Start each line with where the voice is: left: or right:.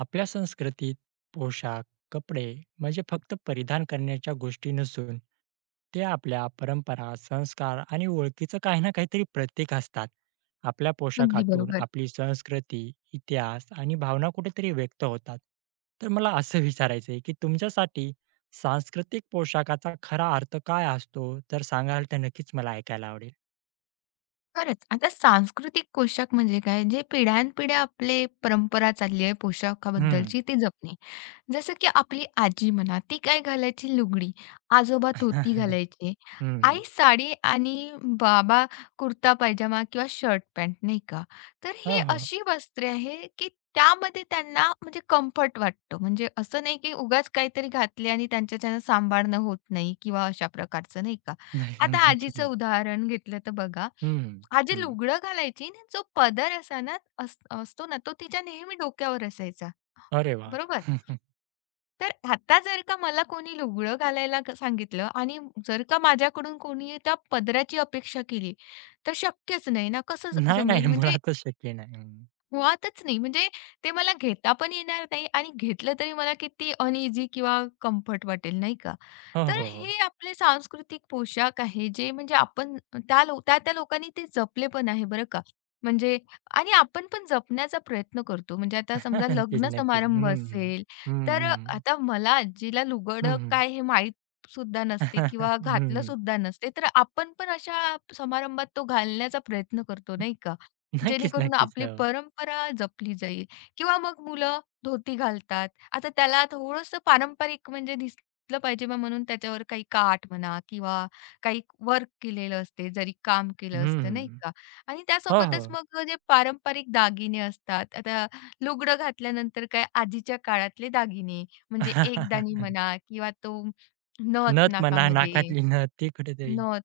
right: आपल्या संस्कृतीत पोशाख, कपडे म्हणजे फक्त परिधान करण्याच्या गोष्टी नसून ते आपल्या परंपरा, संस्कार आणि ओळखीचं काही ना काहीतरी प्रतीक असतात. आपल्या
left: अगदी
right: पोशाखातून
left: बरोबर.
right: आपली संस्कृती, इतिहास आणि भावना कुठेतरी व्यक्त होतात. तर मला असं विचारायचं की तुमच्यासाठी सांस्कृतिक पोशाखाचा खरा अर्थ काय असतो? जर सांगाल तर नक्कीच मला ऐकायला आवडेल.
left: खरंच. आता सांस्कृतिक पोशाख म्हणजे काय, जे पिढ्यानपिढ्या आपले परंपरा चालली आहे
right: हं.
left: पोशाखाबद्दलची ती जपणे. जसं की आपली आजी म्हणा, ती काय घालायची लुगडी, आजोबा धोती
right: नक्की.
left: घालायचे,
right: हं.
left: आई साडी आणि बाबा कुर्ता पायजामा किंवा शर्ट पॅन्ट नाही का. तर
right: हो,
left: हे
right: हो.
left: अशी वस्त्रे आहे, की त्यामध्ये त्यांना म्हणजे कम्फर्ट वाटतं. म्हणजे असं नाही की उगाच काहीतरी घातले आणि त्यांच्याच्यानं सांभाळणं होत नाही किंवा अशा प्रकारचं नाही का.
right: नक्की,
left: आता
right: नक्कीच.
left: आजीचं उदाहरण घेतलं तर बघा
right: हं,
left: हा जे
right: हं.
left: लुगडं घालायची ना, जो पदर असा ना अस असतो ना, तो तिच्या नेहमी डोक्यावर असायचा.
right: अरे वाह!
left: बरोबर? तर आता जर का मला कोणी लुगडं घालायला सांगितलं आणि जर का माझ्याकडून कोणी त्या पदराची अपेक्षा केली, तर शक्यच नाही ना. कसं
right: नाही,
left: जमेल?
right: नाही.
left: म्हणजे
right: मुळातच शक्य नाही. हं.
left: मुळातच नाही. म्हणजे ते मला घेता पण येणार नाही आणि घेतलं तरी मला किती अनईझी किंवा कम्फर्ट वाटेल, नाही का?
right: हो,
left: तर
right: हो, हो.
left: हे आपले सांस्कृतिक पोशाख आहे, जे म्हणजे आपण त्या-त्या लोकांनी ते जपले पण आहे बरं का. म्हणजे आणि आपण पण जपण्याचा प्रयत्न करतो. म्हणजे आता समजा
right: नक्कीच,
left: लग्न
right: नक्कीच.
left: समारंभ
right: हं, हं.
left: असेल,
right: हं,
left: तर
right: हं.
left: आता मला जिला
right: हं,
left: लुगडं
right: हं.
left: काय हे माहीत सुद्धा नसते किंवा घातलं
right: हं,
left: सुद्धा नसते, तर आपण पण अशा समारंभात तो घालण्याचा प्रयत्न करतो नाही का?
right: नक्कीच,
left: जेणेकरून
right: नक्कीच.
left: आपली
right: हो.
left: परंपरा जपली जाईल किंवा मग मुलं धोती घालतात. आता त्याला थोडंसं पारंपरिक म्हणजे दिसलं पाहिजे मग म्हणून त्याच्यावर काही काठ म्हणा किंवा काही वर्क केलेलं असते, जरी काम
right: हं,
left: केलं असतं नाही
right: हं.
left: का? आणि
right: हो,
left: त्यासोबतच
right: हो.
left: मग जे पारंपरिक दागिने असतात, आता लुगडं घातल्यानंतर काय आधीच्या काळातले दागिने म्हणजे एकदाणी म्हणा किंवा तो नथ
right: नथ म्हणा,
left: नाकामध्ये,
right: नाकातली नथ ती कुठेतरी
left: नथ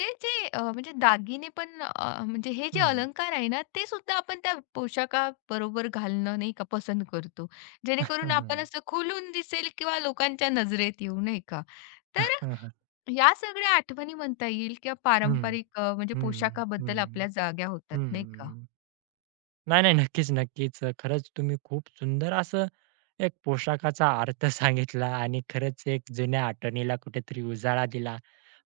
left: ते जे म्हणजे दागिने पण म्हणजे हे जे
right: हं.
left: अलंकार आहे ना, ते सुद्धा आपण त्या पोशाखाबरोबर घालणं नाही का पसंत करतो.
right: हं,
left: जेणेकरून आपण
right: हं.
left: असं खुलून दिसेल किंवा लोकांच्या नजरेत येऊ, नाही का? तर या सगळ्या आठवणी म्हणता येईल किंवा
right: हं,
left: पारंपरिक म्हणजे
right: हं,
left: पोशाखाबद्दल
right: हं,
left: आपल्या जाग्या होतात, नाही का?
right: नाही, नाही. नक्कीच, नक्कीच. खरंच तुम्ही खूप सुंदर असं एक पोशाखाचा अर्थ सांगितला आणि खरंच एक जुन्या आठवणीला कुठेतरी उजाळा दिला.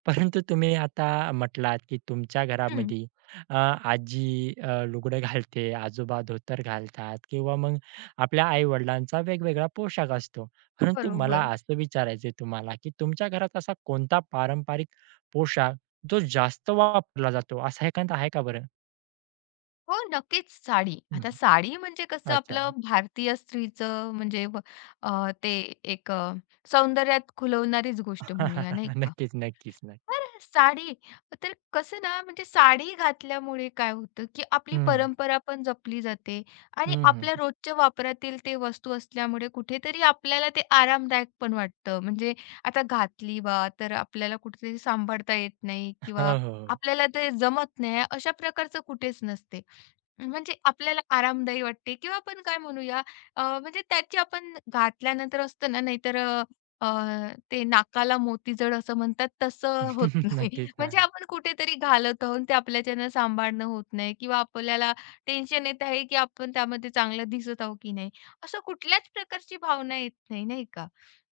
right: परंतु तुम्ही आता म्हटलात, की तुमच्या
left: हं,
right: घरामध्ये आजी लुगडं घालते, आजोबा धोतर घालतात किंवा मग आपल्या आई-वडिलांचा वेगवेगळा पोशाख असतो. परंतु मला
left: बरोबर.
right: असं विचारायचं तुम्हाला, की तुमच्या घरात असा कोणता पारंपरिक पोशाख जो जास्त वापरला जातो, असा एखादा आहे का बरं?
left: हो, नक्कीच साडी.
right: हं,
left: आता
right: हं.
left: साडी म्हणजे कसं
right: अच्छा.
left: आपलं भारतीय स्त्रीचं म्हणजे ते एक सौंदर्यात खुलवणारीच गोष्ट म्हणूया नाही का?
right: नक्कीच, नक्कीच, नक्की.
left: तर साडी तर कसं ना म्हणजे साडी घातल्यामुळे काय होतं, की आपली
right: हं,
left: परंपरा पण जपली जाते आणि
right: हं, हं.
left: आपल्या रोजच्या वापरातील ते वस्तू असल्यामुळे कुठेतरी आपल्याला ते आरामदायक पण वाटतं. म्हणजे आता घातली बा तर आपल्याला कुठेतरी सांभाळता येत नाही
right: हो,
left: किंवा
right: हो, हो.
left: आपल्याला ते जमत नाही, अशा प्रकारचं कुठेच नसते. म्हणजे आपल्याला आरामदायी वाटते किंवा आपण काय म्हणूया म्हणजे त्याची आपण घातल्यानंतर असतं ना, नाहीतर अ, अ, ते नाकाला मोतीजड असं म्हणतात तसं होत नाही.
right: नक्कीच. हां.
left: म्हणजे आपण कुठेतरी घालत आहोत ते आपल्याच्यानं सांभाळणं होत नाही किंवा आपल्याला टेन्शन येत आहे, की आपण त्यामध्ये चांगलं दिसत आहोत की नाही. असं कुठल्याच प्रकारची भावना येत नाही, नाही का?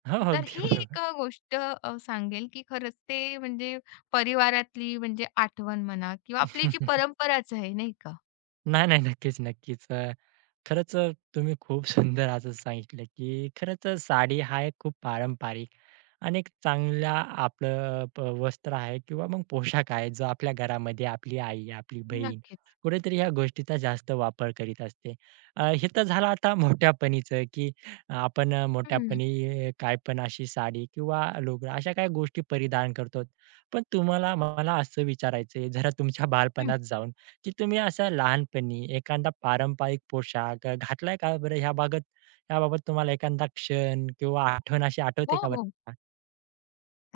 right: हो, हो.
left: तर ही
right: अगदी बरोबर.
left: एक गोष्ट सांगेल, की खरंच ते म्हणजे परिवारातली म्हणजे आठवण म्हणा किंवा आपली जी परंपराच आहे, नाही का?
right: नाही, नाही. नक्कीच, नक्कीच. खरंच तुम्ही खूप सुंदर असं सांगितलं, की खरंच साडी हा एक खूप पारंपरिक आणि एक चांगला आपलं प वस्त्र आहे किंवा मग पोशाख आहे, जो आपल्या घरामध्ये आपली आई, आपली बहीण
left: नक्कीच.
right: कुठेतरी ह्या गोष्टीचा जास्त वापर करीत असते. हे तर झालं आता मोठ्यापणीचं, की आपण
left: हं,
right: मोठ्यापणी काय पण अशी साडी किंवा लुगडं अशा काही गोष्टी परिधान करतो. पण तुम्हाला मला असं विचारायचं जरा तुमच्या
left: हं.
right: बालपणात जाऊन, की तुम्ही असं लहानपणी एखादा पारंपरिक पोशाख घातलाय का बरं? ह्याबाबत तुम्हाला एखादा क्षण किंवा आठवण अशी
left: हो,
right: आठवते का
left: हो.
right: बरं?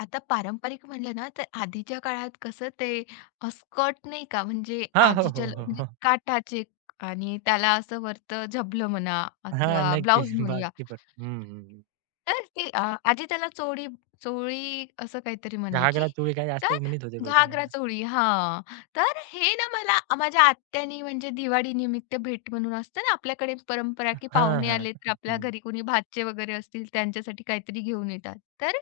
left: आता पारंपरिक म्हणलं ना, तर आधीच्या काळात कसं ते स्कर्ट नाही का, म्हणजे
right: हां. हो, हो, हो,
left: म्हणजे
right: हो.
left: काठाचे आणि त्याला असं वरतं झबलं म्हणा
right: हां,
left: किंवा
right: नक्की.
left: ब्लाउज म्हणूया
right: अगदी बरोबर. हं, हं, हं.
left: तर आजी त्याला चोळी चोळी असं काहीतरी म्हणायची.
right: घागरा चोळी काय जास्त
left: तर
right: म्हणत होते बहुतेक.
left: घागरा चोळी हां. तर हे ना मला माझ्या आत्यानी म्हणजे दिवाळीनिमित्त भेट म्हणून असतं ना आपल्याकडे परंपरा, की
right: हां, हां,
left: पाहुणे आले तर
right: हां,
left: आपल्या
right: हां.
left: घरी कोणी भाचे वगैरे असतील त्यांच्यासाठी काहीतरी घेऊन येतात. तर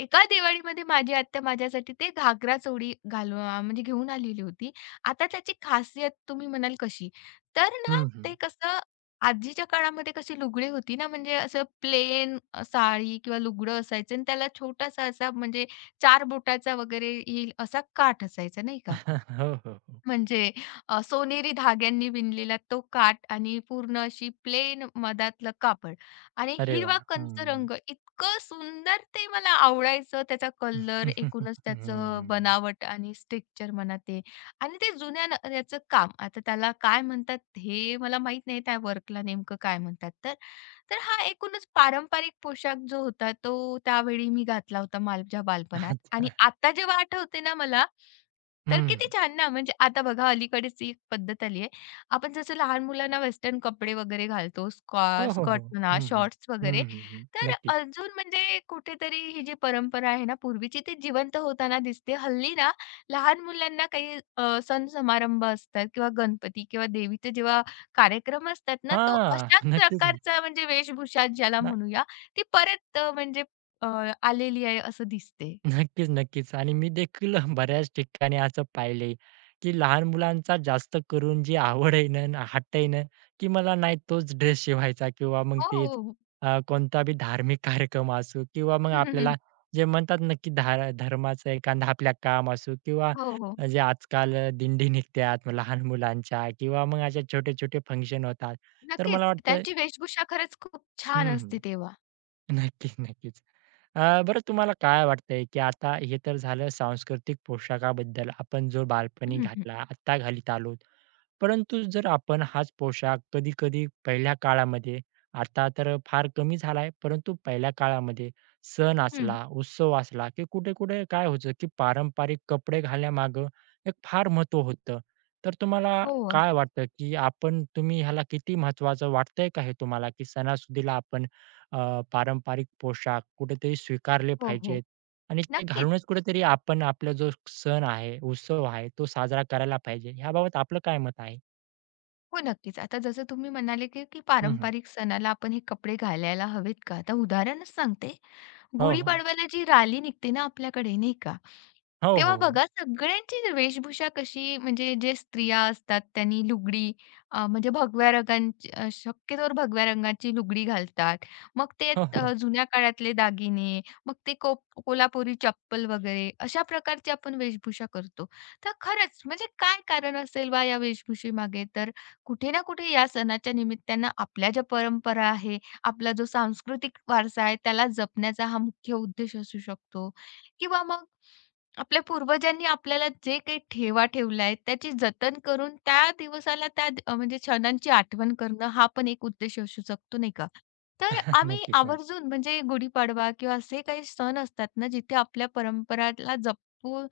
left: एका दिवाळीमध्ये माझी आत्या माझ्यासाठी ते घागरा चोळी घालून म्हणजे घेऊन आलेली होती. आता त्याची खासियत तुम्ही म्हणाल कशी? तर
right: हं,
left: ना
right: हं, हं.
left: ते कसं आजीच्या काळामध्ये कशी लुगडी होती ना, म्हणजे असं प्लेन साडी किंवा लुगडं असायचं आणि त्याला छोटासा असा म्हणजे 4 बोटाचा वगैरे येईल असा काठ असायचा, नाही का?
right: हो, हो, हो.
left: म्हणजे सोनेरी धाग्यांनी विणलेला तो काठ आणि पूर्ण अशी प्लेन मधातलं कापड आणि
right: अरे
left: हिरवा
right: वाह!
left: कंच
right: हं.
left: रंग इतकं सुंदर ते मला आवडायचं. त्याचा कलर, एकूणच त्याचं
right: हं.
left: बनावट आणि स्ट्रक्चर म्हणा ते आणि ते जुन्या न याचं काम. आता त्याला काय म्हणतात हे मला माहीत नाही त्या वर्कला नेमकं काय म्हणतात तर. तर हा एकूणच पारंपरिक पोशाख जो होता तो त्यावेळी मी घातला होता माझ्या बालपणात
right: अच्छा.
left: आणि आता जेव्हा आठवते ना मला तर किती
right: हं.
left: छान ना, म्हणजे आता बघा अलीकडेच एक पद्धत आली आहे. आपण जसं लहान मुलांना वेस्टर्न कपडे वगैरे घालतो,
right: हो, हो,
left: स्कर्ट
right: हो.
left: म्हणा,
right: हं, हं.
left: शॉर्ट्स वगैरे.
right: हं, हं, हं.
left: तर
right: नक्कीच.
left: अजून म्हणजे कुठेतरी ही जी परंपरा आहे ना पूर्वीची, ती जिवंत होताना दिसते. हल्ली ना लहान मुलांना काही सण समारंभ असतात किंवा गणपती किंवा देवीचे जेव्हा कार्यक्रम असतात ना, तो
right: हां.
left: अशाच
right: नक्कीच, नक्कीच.
left: प्रकारचा म्हणजे वेशभूषा ज्याला म्हणूया, ती परत अ, आलेली आहे असं दिसते.
right: नक्कीच, नक्कीच. आणि मी देखील बऱ्याच ठिकाणी असं पाहिलंय, की लहान मुलांचा जास्त करून जी आवड आहे ना, हट्ट आहे ना, की मला नाही तोच ड्रेस शिवायचा किंवा मग
left: हो,
right: तेच
left: हो.
right: कोणता बी धार्मिक कार्यक्रम असो किंवा मग आपल्याला जे म्हणतात ना, की धर्माचं एखादा आपल्या काम असो किंवा
left: हो, हो.
right: जे आजकाल दिंडी निघतात मग लहान मुलांच्या किंवा मग अशा छोटे-छोटे फंक्शन होतात. तर मला
left: नक्कीच.
right: वाटतं
left: त्यांची वेशभूषा खरंच खूप छान असते
right: हं.
left: तेव्हा.
right: नक्कीच, नक्कीच. बरं तुम्हाला काय वाटतंय, की आता हे तर झालं सांस्कृतिक पोशाखाबद्दल आपण जो बालपणी
left: हं, हं.
right: घातला, आत्ता घालीत आलोत. परंतु जर आपण हाच पोशाख कधी-कधी पहिल्या काळामध्ये, आता तर फार कमी झाला आहे, परंतु पहिल्या काळामध्ये सण
left: हं.
right: असला, उत्सव असला, की कुठे-कुठे काय व्हायचं, की पारंपरिक कपडे घालण्यामागं एक फार महत्त्व होतं. तर तुम्हाला
left: हो, अगदी.
right: काय वाटतं, की आपण तुम्ही ह्याला किती महत्त्वाचं वाटतंय का हे तुम्हाला, की सणासुदीला आपण अ, पारंपरिक पोशाख कुठेतरी स्वीकारले
left: हो, हो.
right: पाहिजेत आणि ते
left: नक्कीच.
right: घालूनच कुठेतरी आपण आपला जो सण आहे, उत्सव आहे, तो साजरा करायला पाहिजे. ह्याबाबत आपलं काय मत आहे?
left: हो, नक्कीच. आता जसं तुम्ही म्हणाले, की की
right: हं, हं.
left: पारंपरिक सणाला आपण हे कपडे घालायला हवेत का? आता उदाहरणच सांगते.
right: हो, हो.
left: गुढीपाडव्याला जी राली निघते ना आपल्याकडे नाही का,
right: हो, हो,
left: तेव्हा
right: हो.
left: बघा सगळ्यांची वेशभूषा कशी म्हणजे जे स्त्रिया असतात त्यांनी लुगडी म्हणजे भगव्या रंगांची शक्यतोवर भगव्या रंगाची लुगडी घालतात. मग ते
right: हो, हो.
left: जुन्या काळातले दागिने, मग ते कोल्हापुरी चप्पल वगैरे अशा प्रकारची आपण वेशभूषा करतो. तर खरंच म्हणजे काय कारण असेल बा या वेशभूषेमागे? तर कुठे ना कुठे या सणाच्या निमित्तानं आपल्या ज्या परंपरा आहेत आपला जो सांस्कृतिक वारसा आहे त्याला जपण्याचा हा मुख्य उद्देश असू शकतो किंवा मग आपल्या पूर्वजांनी आपल्याला जे काही ठेवा ठेवला आहे त्याची जतन करून त्या दिवसाला म्हणजे क्षणांची आठवण करणं हा पण एक उद्देश असू शकतो नाही का. तर आम्ही
right: नक्कीच ना.
left: आवर्जून म्हणजे गुढीपाडवा किंवा असे काही सण असतात ना जिथे आपल्या परंपराला जपू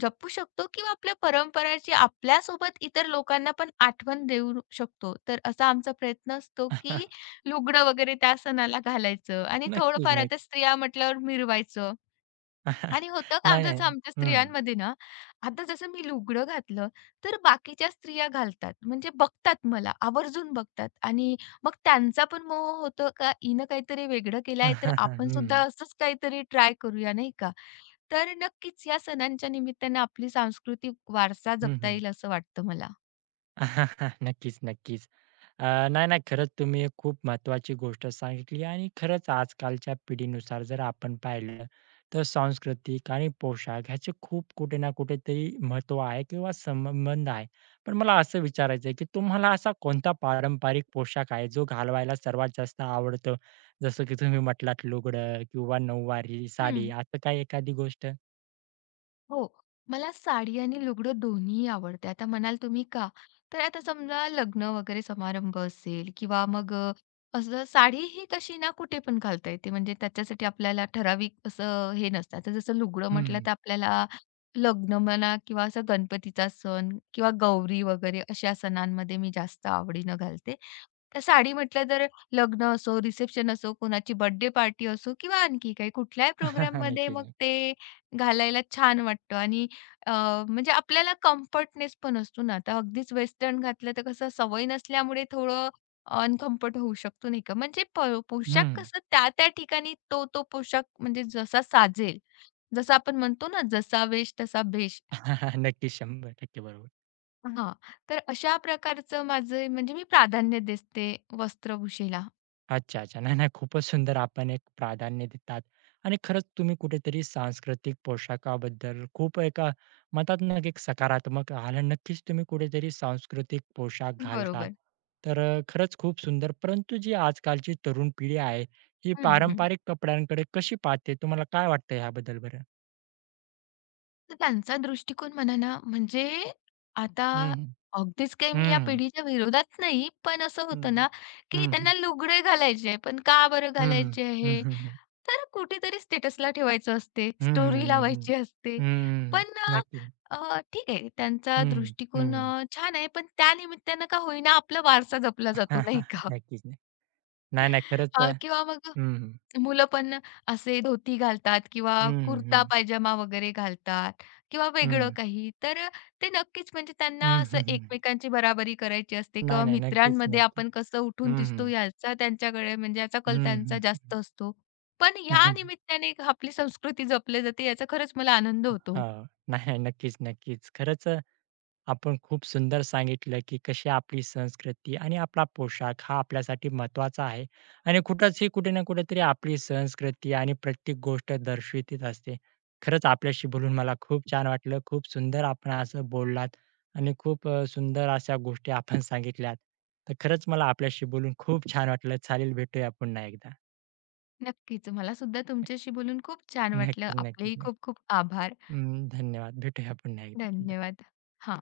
left: जपू शकतो किंवा आपल्या परंपराची आपल्यासोबत इतर लोकांना पण आठवण देऊ शकतो. तर असा आमचा प्रयत्न असतो की लुगडं वगैरे त्या सणाला घालायचं आणि
right: नक्कीच,
left: थोडंफार आता
right: नक्की.
left: स्त्रिया म्हटल्यावर मिरवायचं. आणि होतं का
right: नाही, नाही.
left: जसं आमच्या
right: हं.
left: स्त्रियांमध्ये ना, आता जसं मी लुगडं घातलं, तर बाकीच्या स्त्रिया घालतात. म्हणजे बघतात मला, आवर्जून बघतात आणि मग त्यांचा पण मोह होतो का हिनं काहीतरी वेगळं केलं आहे, तर
right: हं,
left: आपण सुद्धा
right: हं.
left: असंच काहीतरी ट्राय करूया, नाही का? तर नक्कीच या सणांच्या निमित्तानं आपली सांस्कृतिक वारसा
right: हं,
left: जपता
right: हं.
left: येईल असं वाटतं मला.
right: नक्कीच, नक्कीच. नाही, नाही. खरंच तुम्ही एक खूप महत्त्वाची गोष्ट सांगितली आणि खरंच आजकालच्या पिढीनुसार जर आपण पाहिलं, तर सांस्कृतिक आणि पोशाख ह्याचे खूप कुठे ना कुठेतरी महत्त्व आहे किंवा संबंध आहे. पण मला असं विचारायचं आहे, की तुम्हाला असा कोणता पारंपरिक पोशाख आहे, जो घालवायला सर्वात जास्त आवडतो? जसं की तुम्ही म्हटलात लुगडं किंवा नऊवारी
left: हं.
right: साडी असं काही एखादी गोष्ट?
left: हो. मला साडी आणि लुगडं दोन्हीही आवडते. आता म्हणाल तुम्ही का? तर आता समजा लग्न वगैरे समारंभ असेल किंवा मग असं साडी ही कशी ना कुठे पण घालता येते. म्हणजे त्याच्यासाठी आपल्याला ठराविक असं हे नसतं. आता जसं लुगडं म्हटलं
right: हं.
left: तर आपल्याला लग्न म्हणा किंवा असं गणपतीचा सण किंवा गौरी वगैरे अशा सणांमध्ये मी जास्त आवडीनं घालते. तर साडी म्हटलं तर लग्न असो, रिसेप्शन असो, कोणाची बर्थडे पार्टी असो किंवा आणखी काही कुठल्याही प्रोग्राममध्ये
right: नक्कीच,
left: मग
right: नक्कीच.
left: ते घालायला छान वाटतं आणि अ, म्हणजे आपल्याला कम्फर्टनेस पण असतो ना. आता अगदीच वेस्टर्न घातलं तर कसं सवय नसल्यामुळे थोडं अनकम्फर्ट होऊ शकतो नाही का. म्हणजे पोशाख
right: हं.
left: कसं त्या-त्या ठिकाणी तो-तो पोशाख म्हणजे जसा साजेल, जसं आपण म्हणतो ना जसा वेश तसा भेष.
right: नक्कीच, 100% बरोबर.
left: हां, तर अशा प्रकारचं माझं म्हणजे मी प्राधान्य देते वस्त्रभूषेला.
right: अच्छा, अच्छा. नाही, नाही. खूपच सुंदर आपण एक प्राधान्य देतात आणि खरंच तुम्ही कुठेतरी सांस्कृतिक पोशाखाबद्दल खूप एका म्हणतात ना, की एक सकारात्मक आला नक्कीच तुम्ही कुठेतरी सांस्कृतिक पोशाख घालतात.
left: बरोबर.
right: तर खरंच खूप सुंदर. परंतु जी आजकालची तरुण पिढी आहे, ही
left: हं, हं.
right: पारंपरिक कपड्यांकडे कशी पाहते? तुम्हाला काय वाटतं ह्याबद्दल बरं?
left: तर त्यांचा दृष्टिकोन म्हणा ना, म्हणजे आता
right: हं, हं.
left: अगदीच काही मी या
right: हं, हं.
left: पिढीच्या विरोधात नाही, पण असं
right: हं,
left: होतं ना, की
right: हं.
left: त्यांना लुगड़े घालायचे आहे, पण का बरं
right: हं, हं.
left: घालायचे
right: हं,
left: आहे?
right: हं, हं.
left: तर कुठेतरी स्टेटसला ठेवायचं असते,
right: हं,
left: स्टोरी
right: हं,
left: लावायची असते. पण अ,
right: नक्की.
left: अ, ठीक आहे, त्यांचा
right: हं, हं.
left: दृष्टिकोन छान आहे, पण त्यानिमित्तानं का होईना आपला वारसा जपला जातो, नाही का?
right: नक्कीच. नाही, नाही. खरंच आहे.
left: हां, किंवा मग
right: हं, हं.
left: मुलं पण असे धोती घालतात किंवा
right: हं, हं,
left: कुर्ता
right: हं.
left: पायजामा वगैरे घालतात किंवा वेगळं काही. तर ते नक्कीच म्हणजे त्यांना
right: हं,
left: असं
right: हं, हं.
left: एकमेकांची बराबरी करायची असते
right: नाही,
left: किंवा
right: नाही. नक्कीच,
left: मित्रांमध्ये
right: नक्कीच.
left: आपण कसं उठून
right: हं,
left: दिसतो
right: हं.
left: याचा त्यांच्याकडे म्हणजे याचा कल
right: हं,
left: त्यांचा
right: हं.
left: जास्त असतो. पण या
right: हां.
left: निमित्ताने आपली संस्कृती जपली जाते याचा खरंच मला आनंद होतो.
right: नाही, नाही. नक्कीच, नक्कीच. खरंच आपण खूप सुंदर सांगितलं, की कशी आपली संस्कृती आणि आपला पोशाख हा आपल्यासाठी महत्त्वाचा आहे आणि कुठंच ही कुठे ना कुठेतरी आपली संस्कृती आणि प्रत्येक गोष्ट दर्शवित असते. खरंच आपल्याशी बोलून मला खूप छान वाटलं. खूप सुंदर आपण असं बोललात आणि खूप सुंदर अशा गोष्टी आपण सांगितल्यात. तर खरंच मला आपल्याशी बोलून खूप छान वाटलं. चालेल भेटूया पुन्हा एकदा.
left: नक्कीच. मला सुद्धा तुमच्याशी बोलून खूप छान वाटलं.
right: नक्कीच, नक्कीच.
left: आपलेही
right: नाही.
left: खूप खूप आभार.
right: धन्यवाद. भेटूया पुन्हा एकदा.
left: धन्यवाद. हां.